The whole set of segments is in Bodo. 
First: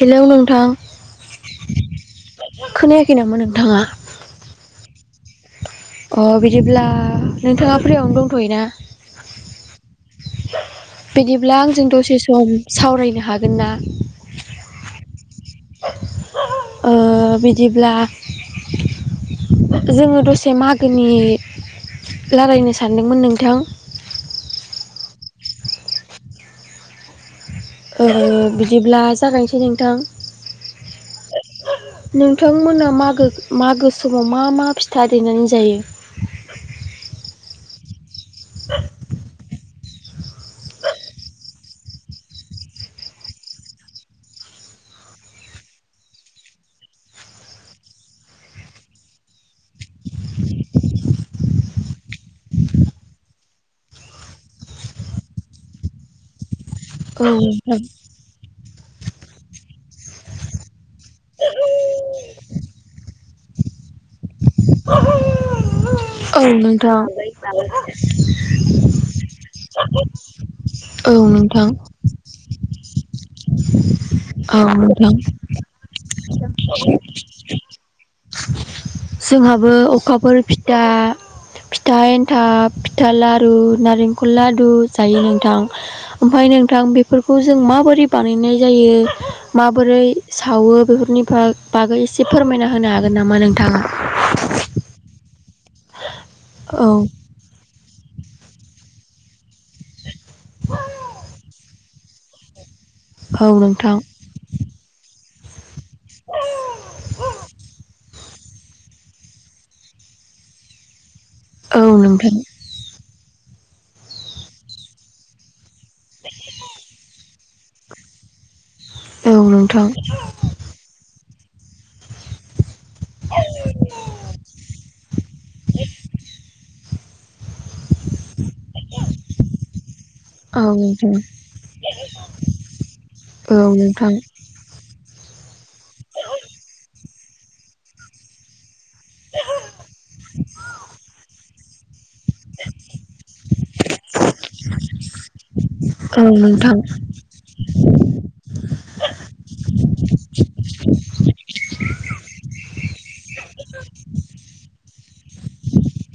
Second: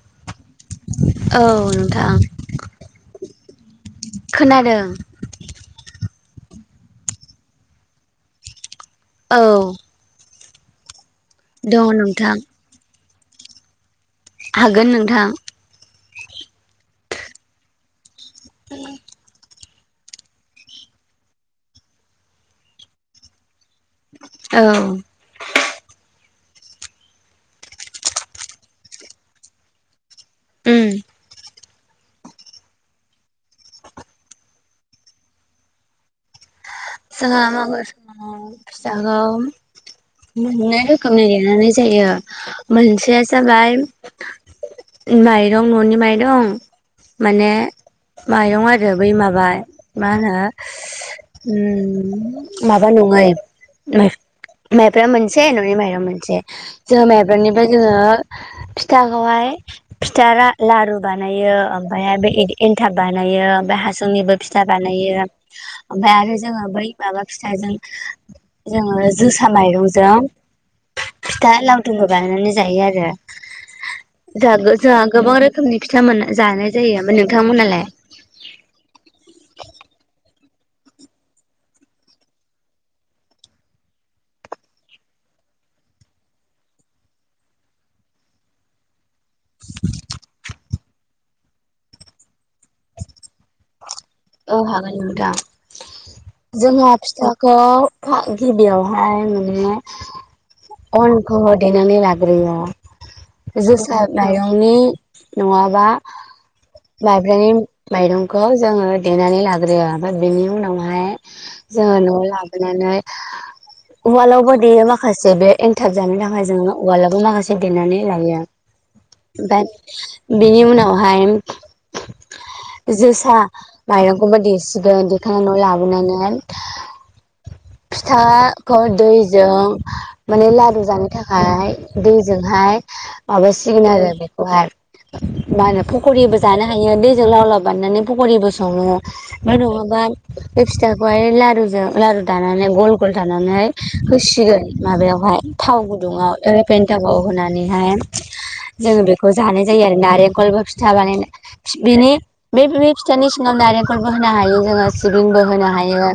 हेलौ नोंथां औ नोंथां। थाङा खोनादों। अ बिदिब्ला नोंथाङा फ्रियावनो दंथ'यो ना? औ बिदिब्ला आंजों दङ दसे नोंथां सम सावरायनो हागोन ना? हागोन नोंथां। ओ बिदिब्ला जोङो दसे मागोनि रालायनो सानदोंमोन नोंथां। औ ओ बिदिब्ला जागायनोसै नोंथां ओम नोंथांमोना मागो मागो समाव मा मा फिथा दनानै जायो? [inaudible] जोङा मागो समाव फिथाखौ मोननै रोखोमनि लिरनानै जायो मोनसेया जाबाय माइरं न'नि माइरं माने माइरं आरो बै माबा मा होनो उम माबा नङै माइफ्रा मोनसे न'नि माइब मोनसे जोङो माइब्रनिफ्राय जोङो फिथाखौहाय थारा लारु बानायो ओमफ्रायहाय बे एनथाब बानायो ओमफ्राय हासुंनिबो फिथा बानायो ओमफ्राय आरो औ नोंथां औ जोङो बै नोंथां माबा फिथाजों जोङो जोसा माइरंजों औ फिथा नोंथां लावदुमबो बानायनानै जायो औ आरो जोंहा नोंथां गोबां रोखोमनि फिथा मोन जानाय जायो ओफ्राय नोंथांमोनहालाय जोंहाबो अखाफोर फिथा फिथा एन्थाब फिथा लारु नारेंखल लदु जायो नोंथां ओमफ्राय नोंथां बेफोरखौ जों माबोरै बानायनाय जायो माबोरै सावो बेफोरनिफ्राय बागै एसे फोरमायना होनो हागोन नामा नोंथाङा औ हागोन नोंथां औ जोंहा फिथाखौ गिबियावहाय माने अनखौ देनानै लाग्रोयो औ नोंथां जोसा मरंनि नङाबा माइब्रानि माइरंखौ जोङो देनानै लाग्रोयो ओमफ्राय बेनि उनावहाय औ जोङो न'वाव नोंथां लाबोनानै उवालावबो देयो माखासे बे एन्थाब जानो थाखाय जोंङो उवलाबो माखासे देनानै लायो औ ओमफ्राय नोंथां बिनि उनावहाय जोसा माइरंखौबो देसिगोन देखायनानै न'वाव लाबोनानै फिथाखौ दैजों माने औ लारु जानो नोंथां थाखाय दैजोंहाय औ माबासिगोन आरो नोंथां बेखौ आरो मा होनो फकरिबो जानो हायो दैजों लाव लाव बाननानै फकरिबो सङो नङाबा बे फिथाखौहाय लारुजों लारु दानानै गल गल दानानै होसिगोन माबायावहाय थाव औ नोंथां औ गुदुङाव नोंथां रेपन्टावआव होनानैहाय जोङो बेखौ जानाय जायो आरो नारेंखलबो फिथा बानाय बेनि बे फिथानि सिङावें बो होनो हायो जोङो सिबिंबो होनो हायो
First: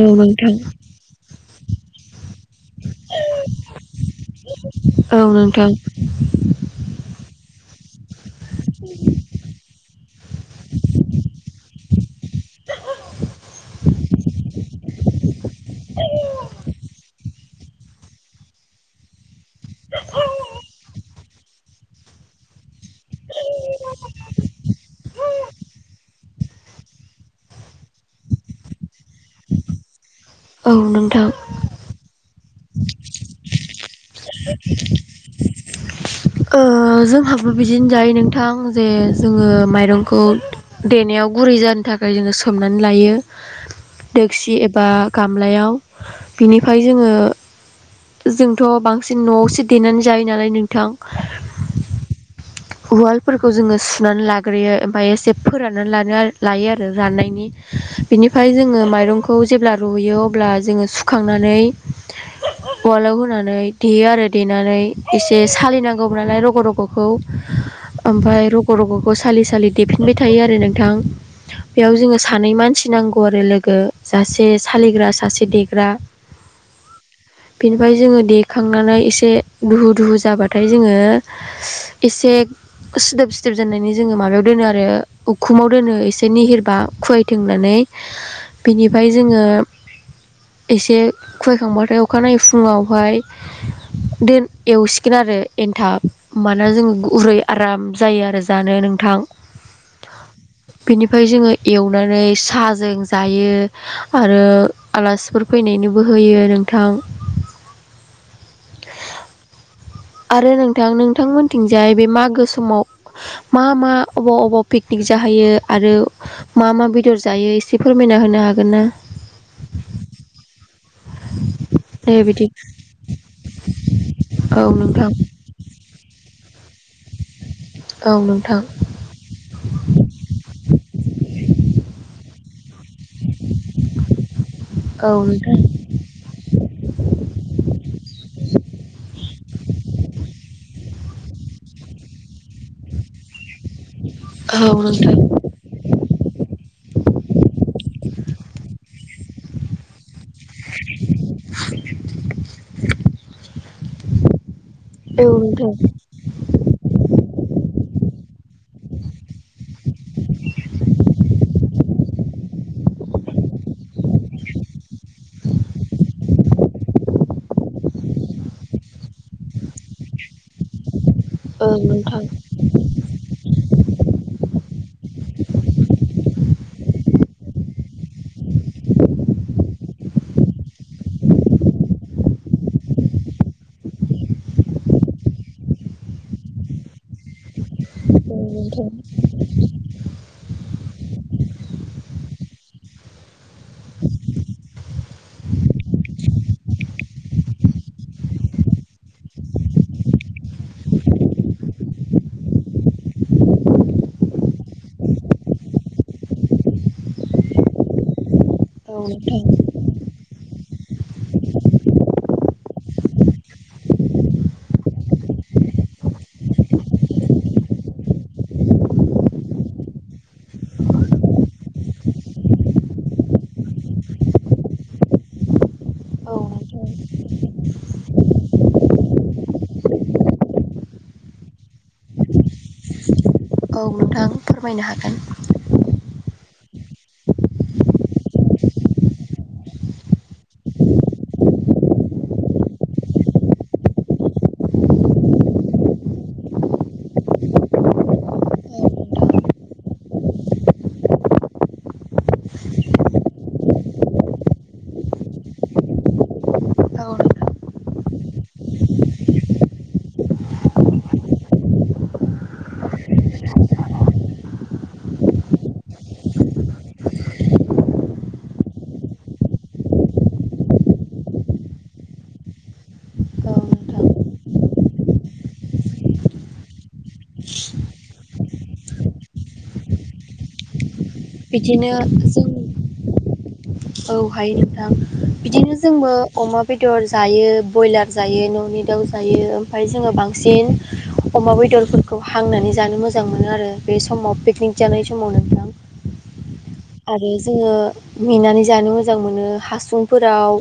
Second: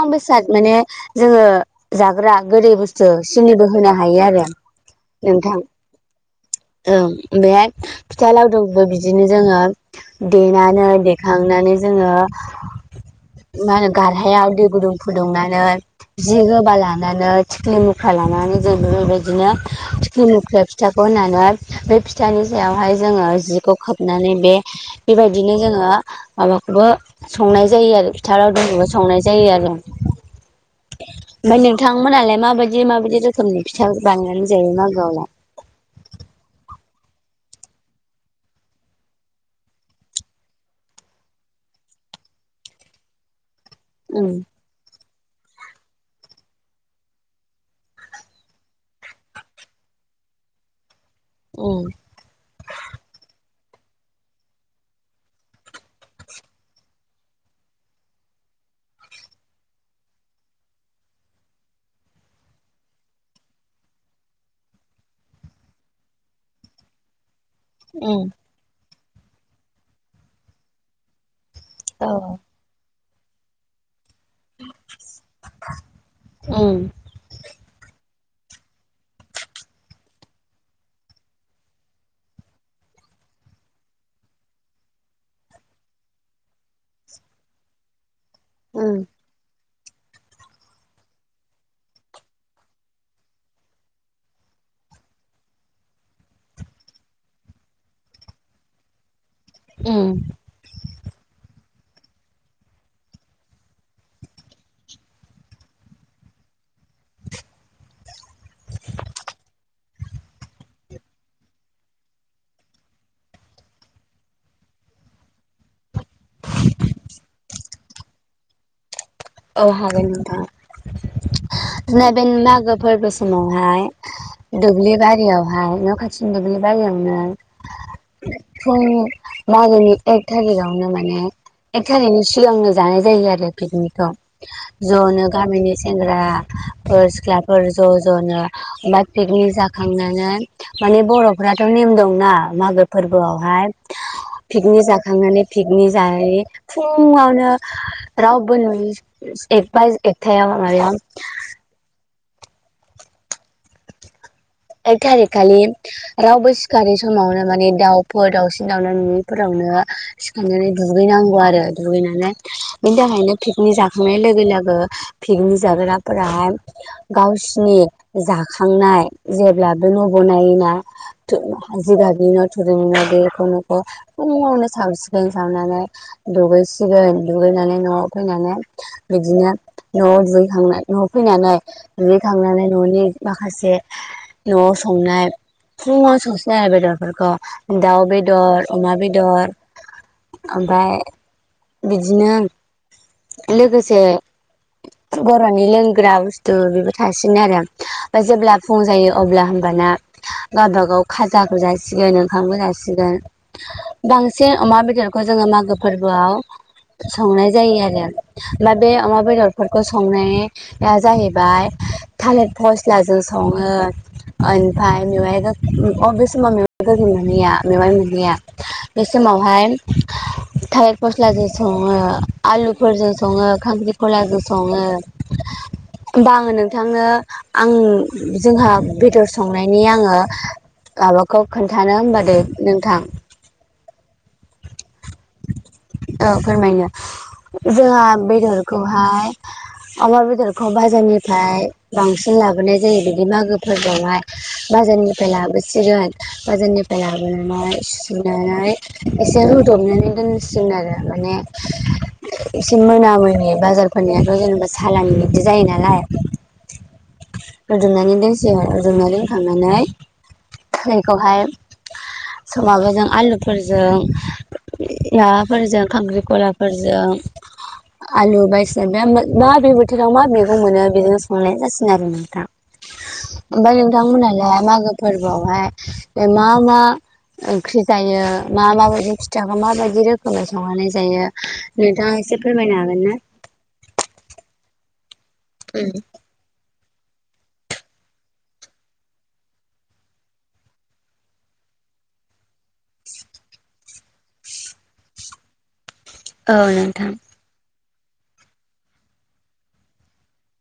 औ बेसाद नोंथां माने जोङो जाग्रा गोदै बुस्थु सिनिबो होनो हायो आरो नोंथां [inaudible] ओ बेओमहाय फिथा लावदोंबो बिदिनो जोङो देनानै देखांनानै जोङो माहोनो गारहथायाव दै गुदुं फुदुंनानै जि गोबा लानानै थिंख्लि मुख्रा लानानै जों बे बेबायदिनो थिख्लि मुख्रि फिथाखौ होननानै बे फिथानि हाय जोङो जिखौ खोबनानै बे बेबायदिनो जोङो माबाखौ स संनाय जायो आरो फिथाराव लावदुमखौबो संनाय जायो आरो औ नों ओमफफ्राय नोंथांमोनहालाय माबायदि माबायदि रोखोमनि फिथा बानायनानै जायो मागोआवला जोंहाबो बिदिनो जायो नोंथां जे जोङो माइरंखौ देनायाव गुरै जानो थाखाय जोङो सोमनानै लायो उम दोक्सि एबा गामलायाव बिनिफ्राय जोङो जोंथ बांसिन न'आवसो देनानै जायो नालाय नोंथां उम उवाल जोङो सुनानै लाग्रोयो ओमफ्राय एसे फोराननानै लायो आरो जानायनि बेनिफ्राय जोङो माइरंखौ जेब्ला रुयो अब्ला जोङो सुखांनानै उवालाव होनानै देयो आरो देनानै एसे सालिनांगौ गौालाय रग रगखौ उम ओमफ्राय रग रग खौ सालि सालि देफिनबाय थायो आरो नोंथां बेयाव औ जोङो सानै मानसि नांगौ आरो लोगो सासे सालिग्रा सासे देग्रा उम बेनिफ्राय जोङो दे देखांनानै एसे दुहु दुहु जाबाथाय फ्राय जोङो एसे सिदोब सिदोब जानायनि जोङो माबायाव दोनो आरो उखुब माव दोनो एसे निहिरबा खुवायथों होननानै उम बिनिफ्राय जोङो एसे खुहायखांबाथाय अखानायै फुङावहाय दोन एवसिगोन आरो एनथाब माना जोङो गुरै आराम जायो आरो जानो नोंथां उम बिनिफ्राय जोङो एवनानै साहाजों जायो आरो आलासिफोर फैनायनोबो होयो नों थां आरो नोंथां नोंथांमोनथिंजाय बे मागो समाव मा मा अबाव अबाव पिकनिक जाहैयो आरो मा मा बेदर जायो एसे फोरमायना होनो हागोन ना औ हागोन नोंथां [inaudible] दे नैबेन बिदि मागो फोरबो समावहाय औ दुब्लि नोंथां बारियावहाय न' खाथि दुब्लि बारियावनो औ नोंथां फुं मागोनि एक थारिखावनो माने एख थारिगनि सिगांनो जानाय जायो आरो पिकनिकखौ औ ज'नो नोंथां गामिनि सेंग्रा फोर सिख्लाफोर ज' ज'नो ओमफ्राय पिक नि जाखांनानै माने बर'फ्राथ' नेम दंना मागो फोरबोआवहाय औ पिकनिक नोंथां जाखांनानै पिकनिक जायै फुं आवनो रावबो नुयि एक बाय एक थायाव [unintelligible] एक औ थारिख खालि नोंथां रावबो सिखारि समावनो माने दाउ फोर दाउसिन दाउना नुनिफोरावनो सिखांनानै दुगैनांगौ आरो दुगैनानै बिनि था खायनो पिकनिक जाखांनाय लोगो लोगो पिकनिक जाग्राफोराहाय गावसिनि जाखांनाय जेब्लाबो न' बनायोना थो जिगाबनि न' थुरिनि बेखौ खौ फुङावनो सावसिगोन सावनानै दुगैसिगोन दुगैनानै न'आव फैनानै बिदिनो न'आव दुगैखांनानै न'आव फैनानै दुगैखांनानै न'नि माखासे नवाव संनाय फुंआव संसिगोन आरो बेदरफोरखौ दाउ बेदर अमा बेदर ओमफ्राय बिदिनो लोगोसे बर'नि लोंग्रा बुस्थु बेबो थासिगोन आरो ओमफ्राय जेब्ला फुं जायो अब्ला होमबाना गावबागाव खाजाबो जासिगोन ओंखामबो जासिगोन बांसिन अमा बेदरखौ जो जोंङो मागो फोरबोआव संनाय जायो आरो ओमफाय बे अमा बेदरफोरखौ स संनाय या जाहैबाय थालिर फस्लाजों सङो ओमफ्राय मेवाइ गै अ बे समाव मेवाइ गोखै मोनहैया मेवाइ मोनहैया बे समाव मावहाय थायेर फस्लाजों सङो आलुफोरजों सङो खांख्रिखलाजों सङो [inaudible] होमबा आङो नोंथांनो आं जोंहा बेदर संनायनि आङो माबाखौ खोन्थानो होनबा दै नोंथां औ नोंथां फोरमायनो हाग औ फोरमायनो जोंहा बेदरखौहाय अमा बेदरखौ बाजारनिफ्राय बांसिन लाबोनाय जायो बिदि मागोफोरावहाय बाजारनिफ्राय लाबोसिगोन बाजारनिफ्राय लाबोनानै सुस्रनानै एसे रुदबनानै दोनसिन आरो माने एसे मोना मोनोनि बाजारफोरनियाथ' जेनेबा सालानि बिदि जायो नालाय औ रजनानानै दोंसिगोन रजनानै दोनखांनानै दैखौहाय साबोजों आलुफोरजों माबाफोरजों खांख्रिखलाफोरजों आलु बायसिनाफोरजों मा बे बोथोराव मा मैगं मोनो बेजों संनाय जासिगोन आरो नोंथा ओमफफ्राय नोंथांमोनहालाय मागो फोरबोआवहाय मा मा ओंख्रि जायो मा माबायदि खथखौ माबायदि रोखोमै संहानाय जायो बिदिनो नोंथाङा एसे फोरमायनो हागोन ना औहाय नोंथां बिदिनो जोंबो अमा बेदर बेदर जायो ब्रयलार जायो न'नि दाउ जायो ओमफ्राय जोङो बांसिन अमा बेदरफोरखौ हांनानै जानो मोजां मोनो आरो बे समाव पिकनिक जानाय समावनो औ नोंथां आरो जोङो नेनानै जानो मोजां मोनो हासुंफोराव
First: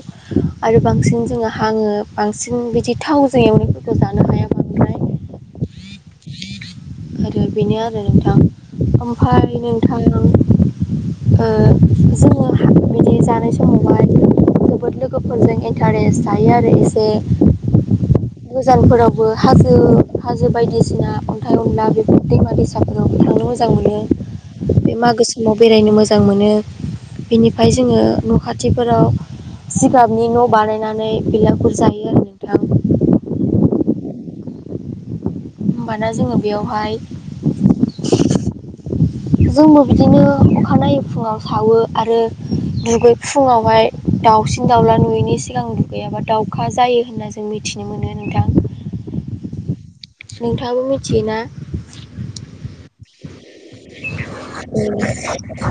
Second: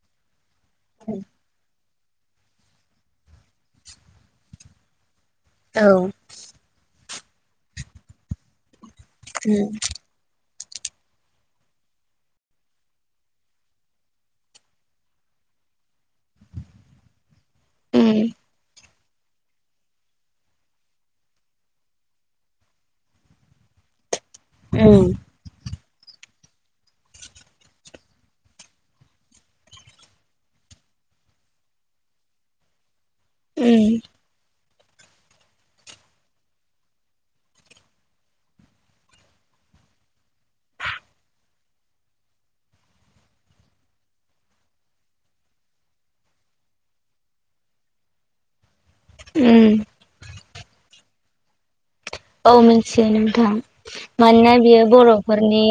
आरो बांसिन जोङो हाङो बांसिन बिदि थावजों एवनायफोरखौ जानो हायाबा औ आरो बेनो आरो नोंथां ओमफफ्राय नोंथां जोङो बिदि जानाय समावहाय जोबोद लोगोफोरजों इन्टारेस्ट थायो आरो एसे गोजानफोरावबो हाजो हाजो बायदिसिना अन्थाइ अनला बे दैमा दैसाफोरावबो थांनो मोजां मोनो बे मागो समाव बेरायनो मोजां मोनो बिनिफ्राय जोङो न' खाथिफोराव जिगाबनि न' बानायनानै बेैलाफोर जायो आरो नोंथां उ होमबाना जोङो बेयावहाय जोंबो बिदिनो अखानायै फुङाव सावो आरो दुगै फुङावहाय दाउसिन दाउला नुयैनि सिगां दुगैयाबा दाउखा जायो होनना जों मिथिनो मोनो नोंथां नोंथाङाबो मिथियोना? औ मिथियो नोंथां मानोना बियो औ बर'फोरनि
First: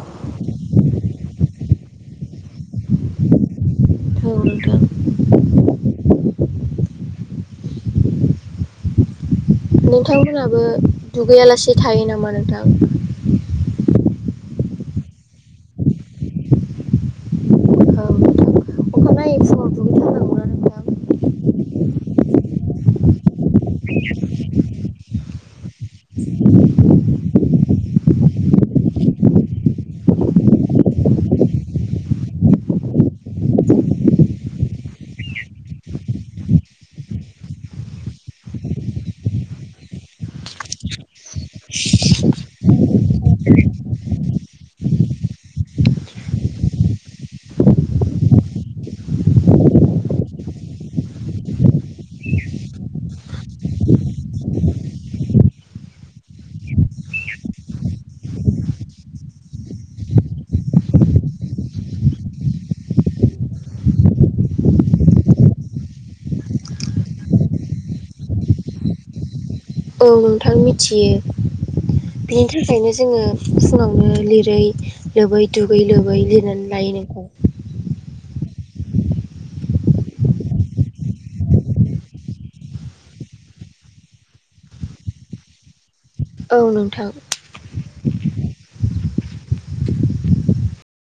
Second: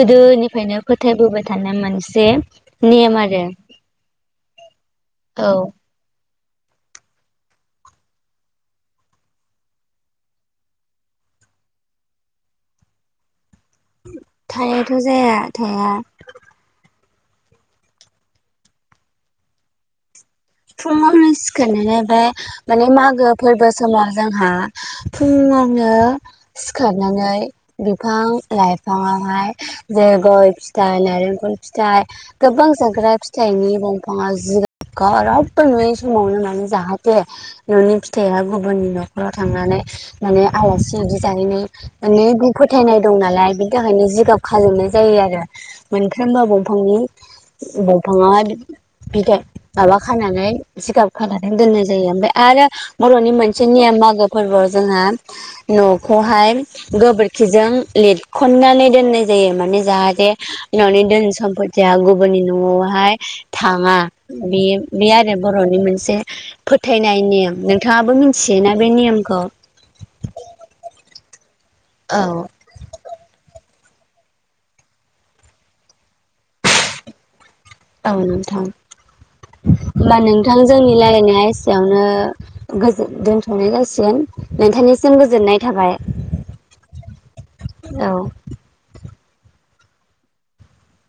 गोदोनिफ्रायनो फोथायबोबाय थानाय मोनसे नेम आरो औ नोंथां औ नोंथांमोनहाबो दुगैयालासे थायो नामा नोंथां? थायाथ' जाया थाया औ नोंथां अखानायै फुङाव दुगैथारनांगौना नोंथां? फुङावनि सिखोनानो बे माने मागो फोरबो समाव जोंहा फुं नो सिखारनानै बिफां लाइफाङावहाय जो गय फिथाइ नारेंखल फिथाइ गोबां जाग्रा फिथाइनि दंफाङा जिव जेबो नुयि समावनो माने जाहाथे न'नि फिथाइआ गुबुननि न'खराव थांनानै माने आलासि जानो अनेख फोथायनाय दं नालाय बिनि थाखायनो जिगाब खालामोबनाय जायो आरो मोनफ्रोमबो दंफांनि दफाङाआ बिद माबा खानानै जिगाब खानानै दोननाय जायो ओमफ्राय आरो बर'नि मोनसे निम मागो फोरबोआव जोंहा न'खौहाय गोबोरखिजों लिरखननानै दोननाय जायो माने जों जाहाथे न'नि धोन सम्फतिया गुबुननि न'आवहाय थाङा बे बे आरो बर'नि मोनसे फोथायनाय नेयम नोंथाङाबो मिथियोना बे नेयमखौ औ नोंथां मिथियो औ बिनि थाखायनो जोङो फुंआव लिरै लोबै दुगै लोबै लिरनानै लायो नोंखौ औ नोंथां [inaudible] होमबा नोंथां जोंनि रायल्लायनाया एसेयावनो दोनथ'नाय जासिगोन नोंथांनि जों गोजोननाय थाबाय औ नोंथां औ